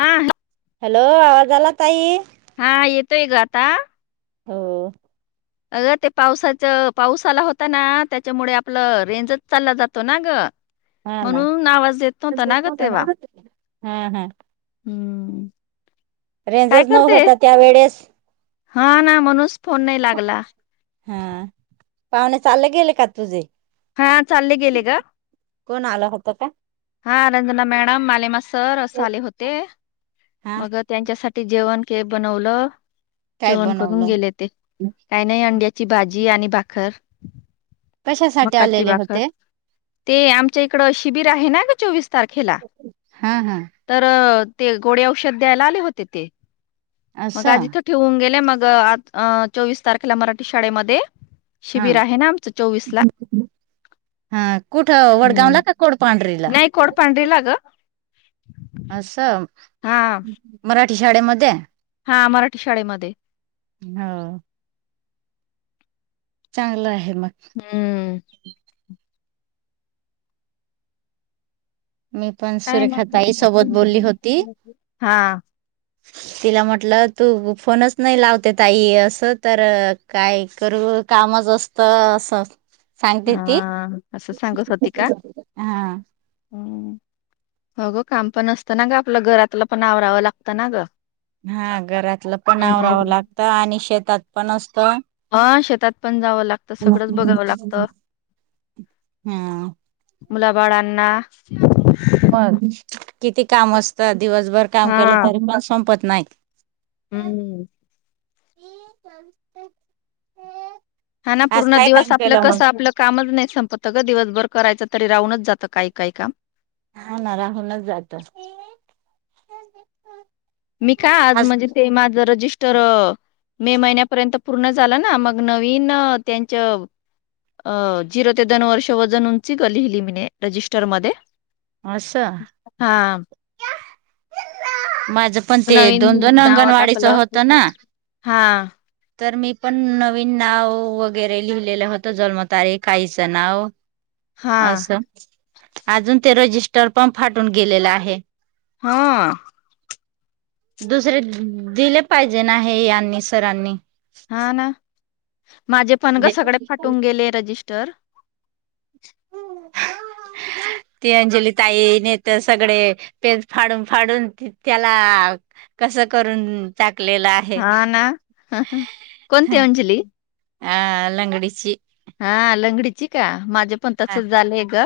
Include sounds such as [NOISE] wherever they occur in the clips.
हां हॅलो! आवाज आला ताई हा येतोय ग आता. हो अगं ते पावसाच पाऊस आला होता ना त्याच्यामुळे आपलं रेंजच चालला जातो ना ग. हा ना म्हणून आवाज येत नव्हत ना ग तेव्हा हा हा हं रेंजच न होता त्या वेळेस हा ना म्हणूनच फोन नाही लागला हा, पाहुणे चालले गेले का तुझे हा चालले गेले ग. कोण आलं होतं का हा रंजना मॅडम, मालेमा सर आले होते. हा मग त्यांच्यासाठी जेवण बनवलं काय जेवण करून बनवलं गेले ते काही नाही अंड्या ची भाजी आणि भाकर. कशासाठी मकाची आलेले भाकर होते ते आमच्या इकडं शिबिर आहे ना ग चोवीस तारखेला हा हा तर ते गोळे औषध द्यायला आले होते ते मग आज असं इथं ठेवून गेले मग आज चोवीस तारखेला मराठी शाळेमध्ये हा शिबिर आहे ना आमचं चोवीस ला हा कुठं हम्म. वडगावला का कोडपांढरीला नाही कोडपांढरीला ग असं हा मराठी शाळेमध्ये हा मराठी शाळेमध्ये हव चांगलं आहे मग हम्म. मी पण काय सुरेखा मग ताई सोबत बोलली होती. हा तिला म्हटलं तु फोनच नाही लावते ताई असं तर काय करू. कामच असत असं. सांगते ती हा असं सांगत हां. हं होग काम पण असतं ना ग आपलं घरातलं पण आवरावं लागतं ना ग हा घरातलं पण आवरावं हम्म. लागत आणि शेतात पण असतं. मग शेतात पण जावं लागतं सगळंच बघावं लागत. हं मुलाबाळांना- मग किती काम असतं दिवसभर काम केलं तरी मला संपत नाही. हम्मम [UNINTELLIGIBLE] हा ना आज पूर्ण काय दिवस काम आपलं केलं मग कसं आपलं कामच नाही संपत ग दिवसभर करायचं तरी राहूनच जातं काय काय काम हा ना राहूनच जात मी का आज म्हणजे ते माझ रजिस्टर मे महिन्यापर्यंत पूर्ण झालं ना मग नवीन त्यांच अ जिरो ते दोन वर्ष वजन उंची ग लिहिलीि मी रजिस्टर मध्ये असं हा माझ पण ते नवीन दोन दोन नाव अंगणवाडीच टाकलं होतं ना हा तर मी पण नवीन नाव वगैरे लिहिलेलं होतं जन्मतारी काईचं नाव हा असं अजून ते रजिस्टर पंप फाटून गेलेलं आहे हा दुसरे दिले पाहिजे नाही यांनी सरांनी हा ना माझे पण ग सगळे फाटून गेले रजिस्टर ह ती अंजली ताई नेत सगळे पे फाडून फाडून त्याला कसं करून टाकलेलं आहे हा ना कोणती ह अंजली आ लंगडीची हा लंगडीची का माझे पण ह तसच झालंय ग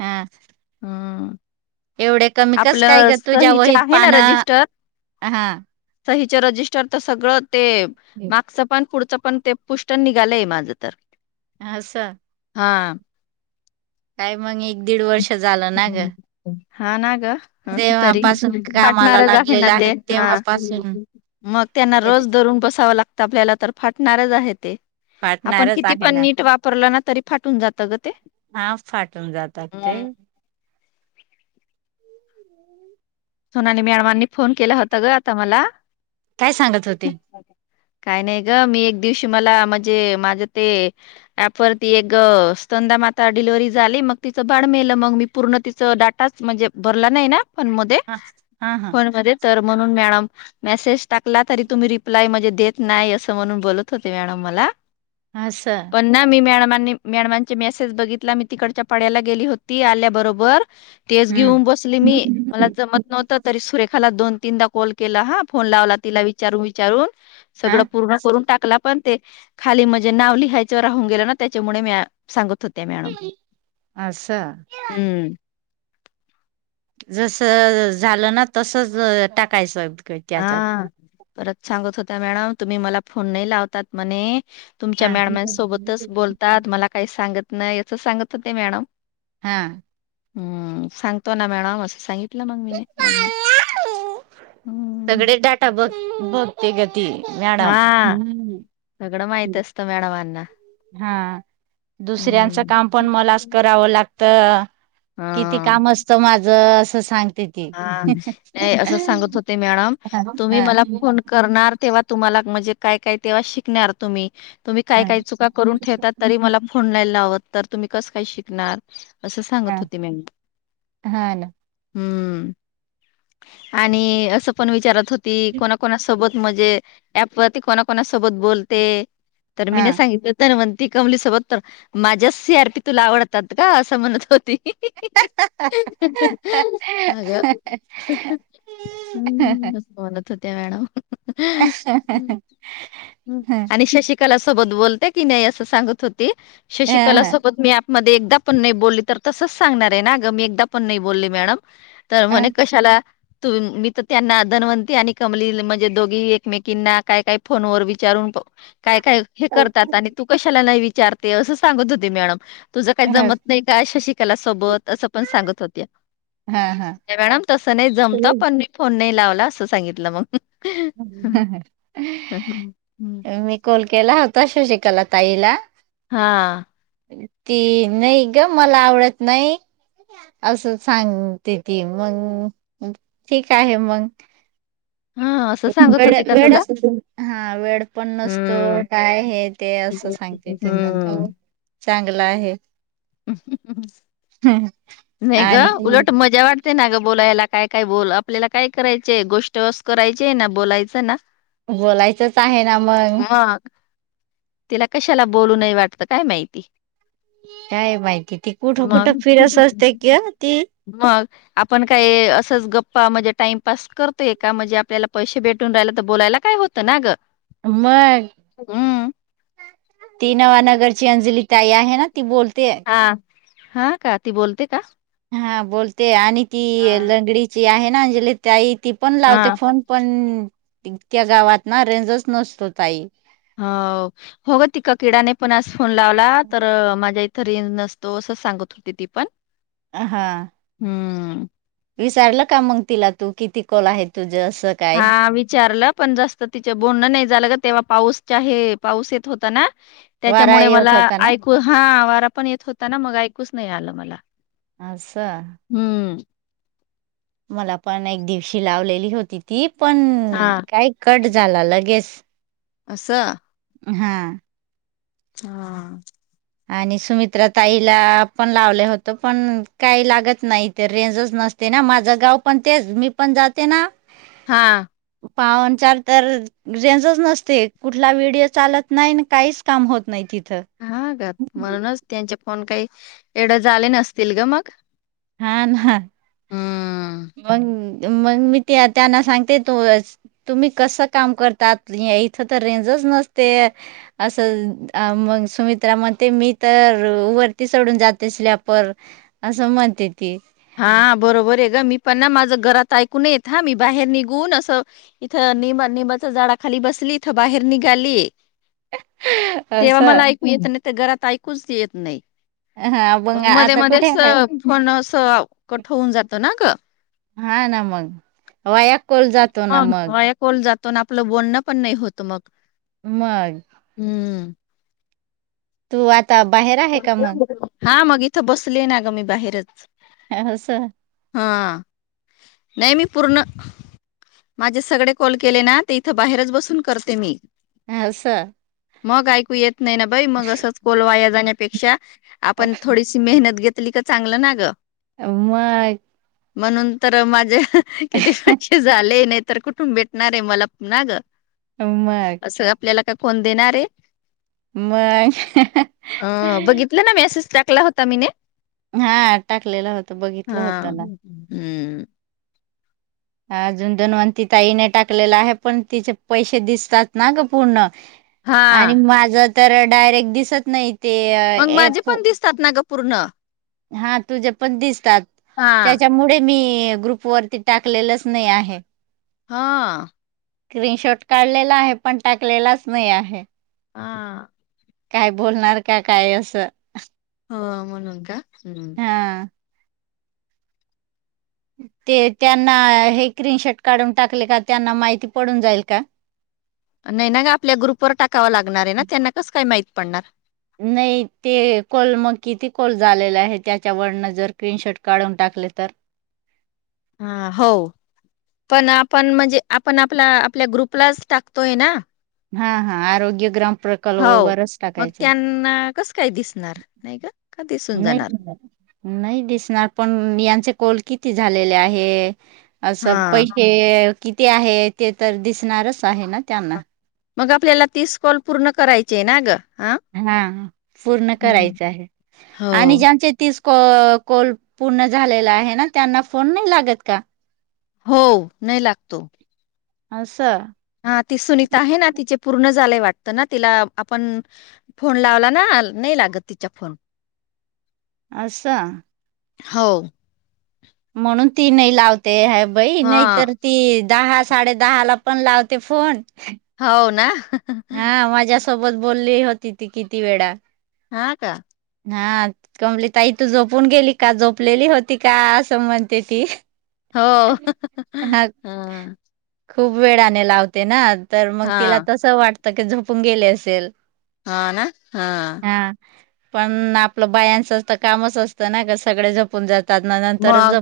हा हम् एवढे कमी कस काय आपलं ग तुझ्या सहीच वहीत आहे ना पानं रजिस्टर हा सहीच रजिस्टर तर सगळं ते मागच पान पुढच पण ते पुष्टण निघालंय माझं तर आ स हां काय मग एक दीड वर्ष झालं ना ग हा ना ग तरी तेव्हापासून कामाला फाटणारच आहे ना लागलेलं ते हा तेव्हापासून. मग त्यांना रोज धरून बसावं लागतं आपल्याला तर फाटणारच आहे ते आपण फाटणारच किती आहे पण ना नीट वापरलं ना तरी फाटून जात ग ते हा फाटून जातात ते हं, सोनाली मॅडमांनी फोन केला होता ग आता मला काय सांगत होते काय नाही ग मी एक दिवशी मला म्हणजे माझं ते ऍपवरती एक ंदा आता डिलीवरी झाली मग तिचं बाळ मेलं मग मी पूर्ण तिचं डाटाच म्हणजे भरला नाही ना फोन मध्ये ह हा हा फोन मध्ये तर म्हणून मॅडम मेसेज टाकला तरी तुम्ही रिप्लाय म्हणजे देत नाही असं म्हणून बोलत होते मॅडम मला असं पण मी मॅडमांचे मेसेज बघितला मी तिकडच्या पाड्याला गेली होती आल्याबरोबर तेच हम्म घेऊन बसले मी मला जमत नव्हत तरी सुरेखाला दोन तीनदा कॉल केला हा फोन लावला तिला विचारून विचारून हा सगळं पूर्ण करून टाकला पण ते खाली म्हणजे नाव लिहायचे राहून गेला ना त्याच्यामुळे मी सांगत तत मॅडम असं हम्म जस झालं ना तसच टाकायचं हा त्याच्यात परत सांगत होत्या मॅडम तुम्ही मला फोन नाही लावतात म्हणे तुमच्या हा मॅडमांसोबतच बोलतात मला काही सांगत नाही असं सांगत हो ते मॅडम हा हम्म, सांगतो ना मॅडम असं सांगितलं ना मी मॅडमना. सगळे डाटा बघ बघते ग ती मॅडम. हा सगळं माहित असतं मॅडमांना. हा,, दुसऱ्यांचं हम्म. काम पण मलाच करावं लागतं. किती हा काम असत माझं,, असं सांग. हा,, नाही असं सांगत होते मॅडम,, हा तुम्ही हा मला फोन करणार तेव्हाऽऽ तुम्हाला म्हजे काय काय तेव्हाच शिकणार तुम्ही,, तुम्ही काय हा काय चुका करून ठेवता तरी मलाऽऽ फोन नाई लावत तर तुम्ही कसं काय शिकणार असं सांगत होते मी मॅडमना,, हा ना हम्म. आणि अस पण विचारत होती,, कोणा कोणा सोबतऽऽ म्हणजे,, ऍपवरती कोणा कोणासोबत बोलते,,, तर मी नाई हा सांगितलं, धन्वंतऽऽ ती कमली सोबत तर,, माझ्याच सी, आर, पी तुला आवडतात का, असं म्हणत होती. हि, ही, ही, ह, ह, ह ह हम् बोलत होत्या मॅडम. आणिन श शिक,, कला सोबत बोलते की नाही असं सांगत होती,, श शिकला सोबत मी ॅअॅपमध्येऽऽ दा पण नाही बोलली तर तसच सांगणार आहे ना अ गं,, मी एकदा पण नाही बोलली मॅडम,, तर म्हणे ह कशाला. तु मी तर त्यांना धन्वंती आणि कमली म्हणजे दोघी एकमेकींना काय काय फोनवर विचारून काय काय हे करतात आणि तू कशाला नाही विचारते असं सांगत होते मॅडम.. तुझं काही ह. जमत नाही का,, शशिकाला सोबत,, असं पण सांगत होत्या. हा हा नाही मॅडम तसं नाही जमत पण मी फोन नाही लावला,, असं सांगितलं मग.. हं, हं. मी कॉल केला होताऽऽ तस शशिकला ताईलाऽऽ हाऽऽ ती नाई ग,, मला आवडत नाई. असं,, सांगते ती मग,, ठीक आहे मगं [UNINTELLIGIBLE] हां. असं सांगत वेळ, होती का तुला? हा, हा वेळ पण नसतो हं, काय हे ते असं सांगऽऽ चांगलं आहे.. हम्म्म, नाही ग आणि उलट मजा वाटते ना ग बोलायलाऽऽ काय काय बोल आपल्याला,, काय करायचय गोष्टस करायची आहे ना बोलायचं ना. बोलायचंच आहे ना मंग मग तिला कशाला बोलू नाही वाटतं काय माहिती. काय माहिती ती कुठं कुठं मग फिरत असते किअ ती. मग आपण काय असच गप्पा म्हणजे टाइम पास करतोय का,, म्हणजे आपल्याला पैसे भेटून राहिला तर बोलायऽऽ काय होतं ना गं. आ मऽऽऽ हं. ती नवानगरची अंजली ताई आहे ना ती बोलते. हाऽऽ का,, ती बोलते का. हा बोलते, आणि ती हां, लंगडीची आहे ना अजंली ताईऽऽ ती पण हां. लावते फोन पणऽऽ त्या गावात नाऽ रेंजच नसतो ताई. हो, हो ग तिक किडाने पण आज फोन लावला तर माझ्याऽऽऽ तरी नसतो असं सांगत होती ती पण. ह हा हम्म विचारलं का मग तिला तू किती कॉल आहे तुजे असं. काय हा विचारलं पण जास्त तिच बोलणं नाही झालं ग तेव्हा पाऊसऽऽऽ पाऊस येत होता ना वारा त्याच्यामुळे येत मला होता ना ऐकू हाऽऽ वारा पण येत होता ना मग ऐकूच नाही आलं मला. आसं हम्म. मला पण एक दिवशी लावलेली होती ती पण हां, काय कट झाला लगेच असा हा हा आणि सुमित्रा ताईला पण लावले होत पण काही लागत नाही ते रेंजच नसतं ना माझं गाव पण तेच मी पण जाते ना हा पावन चार तर रेंजच नसते, कुठला व्हिडिओ चालत नाही, न काहीच काम होत नाही तिथे हा बग म्हणूनच त्यांचे फोन काही एवढ झाले नसतील ग मग हा ना हम्म. मंग मग मी ते त्यांना सांगते त तुम्ही कसं काम करतात?.. इथं तर रेंजच नसते अस मग सुमित्रा म्हणते मी तर वरती चढून जाते स्लॅपवर अस म्हण हा बरोबर आहे ग मी पण ना माझ घरात ऐकून येत नाही मी बाहेर निघून असं इथं निंबा निंबाचे झाडा खाली बसली इथं बाहेर निघा आली तेव्हा असं मला ऐकू येत नाही तर घरात ऐकूच येत नाही हा मग मध्ये आता मध्ये कुठे अस आहे? फोन अस कट होऊन जात ना ग हा ना मग वाया कॉल जातो ना मग वाया कॉल जातो आपलं बोलणं पण नाही होत मग मग हं. तू आता बाहेर आहे का मग हा मग इथं बसले ना, ग मी बाहेरच अस हां. नाही मी पूर्ण माझे सगळे कॉल केले ना ते इथं बाहेरच बसून करते मी ह अस मग ऐकू येत नाही ना बाई, मग असंच कॉल वाया जाण्यापेक्षा आपण थोडीशी मेहनत घेत ली की चांगलं ना ग आ मग म्हणून तर माझे किती पैशे झाले नाही तर कुठून भेटणार आहे मला ना ग मग, असं आपल्याला का कोण देणार आहे? मग अ बघितलं ना मेसेज टाकला होता मीेने हा टाकलेलं होतं बघितलं होतं ना [UNINTELLIGIBLE] अजून धन्वंती ताईने टाकलेला आहे पण तिचे पैसे दिसतात ना ग पूर्ण हा आणि माझ तर डायरेक्ट दिसत नाही ते मग माझे पण दिसतात ना ग पूर्ण हा तुझ्या पण दिसतात. हा त्याच्यामुळे मी ग्रुप वरती टाकलेलंच नाही आहे हा स्क्रीनशॉट काढलेला आहे पण टाकलेलाच नाही आहे हा काय बोलणार का काय असं हो म्हणून का.. ह हां. [UNINTELLIGIBLE] ते त्यांना हे स्क्रीनशॉट काढून टाकले का त्यांना माहिती पडून जाईल का? नाही ना ग आपल्या ग्रुपवर टाकावंलागणार आहे, ना त्यांना कस काय माहित पडणार? नाही ते कॉल मग किती कॉल झालेला आहे? त्याच्यावरन जर स्क्रीनशॉट काढून टाक लेतार हा हो पण आपण म्हणजे आपण आपला आपल्या ग्रुपलाच टाकतोय ना हा हा आरोग्य ग्राम प्रकल्प व हो वरचं मग टाकायचं त्यांना कसं काय दिसणार नाही का का दिसून नाही जाणार [INAUDIBLE] नाही दिसणार पण यांचे कोल किती झालेले आहेएए असं हा पैसेएए किती आहे ते तर दिसणारचं आहे ना त्यांना मग आपल्याला तीस कॉल पूर्ण करायचेचें ना गं हाआअ पूर्ण करायचं आहे हो आणि ज्याचें तीस कॉल पूर्ण झालेला आहे ना त्यांना फोन नाही लागत का हो नाही लागतो अससा हा ती सुनीता हाय ना तिचे पूर्ण लय वाटत ना तिला आपन फोन लावला ना नही लागत तिच्या फोन आसंसा होओओ म्हणून ती नही लावते ह बाई हा नाही तर ती दहा साडे दहा ला पण लावते फोन हवू ना हा माझ्यासोबत बोलली होती ती किती वेळा हा का हा कमली ताई तू झोपून गेली का जोपलेली होती का असं म्हणते ती होओ हंहं हा हंह खूप वेळाने लावते ना तर मग तिला हा तसं वाटत की झोपून गेले असेल हा ना हा प ण आपलं बायांचं तर कामच असतं ना का सगळे झोपून जात म गं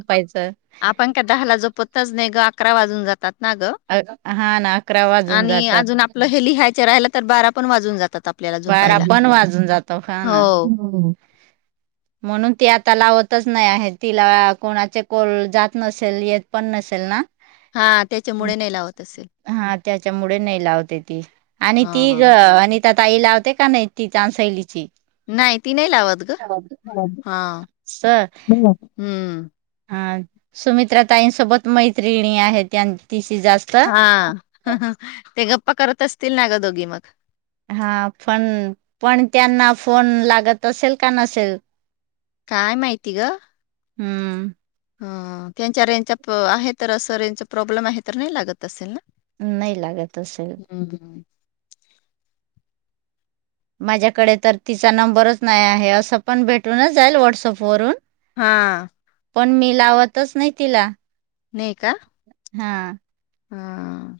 आपण का दहाला झोपतच नाही गं अकरा वाजून जातात ना गं अ- हा ना अकरा वाजून आणि जातात अजून आपलं हे लिहायचे राहिला तर बारा पण वाजून जातात आप बारा पण वाजून जातो हा ना हो म्हणून ती ती आता लावतच नाही आहे तिला कोणाचे कोल जात नसेल येत पण नसेल ना हा त्याच्यामुळे नाही लावत असेल हा त्याच्यामुळे नाही लावते ती आणि ती हा आणि तात ताई लावते का नाही ती चानसैलीची नाही ती नाही लावत गं हा हम्म हा सुमित्रा ताईंसोबत मैत्रिणी आहेत त्या हा हं हं ते गप्पा करत असतील ना गं दोघी मग हा पण पण त्यांना फोन लागत असेल का नसेल का य माहिती गं हम्म ह त्यांच्या रेंजचा आहे तर असं रेंजचा प्रॉब्लेम आहे तर नाही लागत असेल ना नाही लागत असेल हम्म. माझ्याकडे तर तिचा नंबरच नाही आहे असं पण भेटूनच जाईल व्हॉट्सअपवरून हा पण मी लावतच नाही तिला हा हाआआ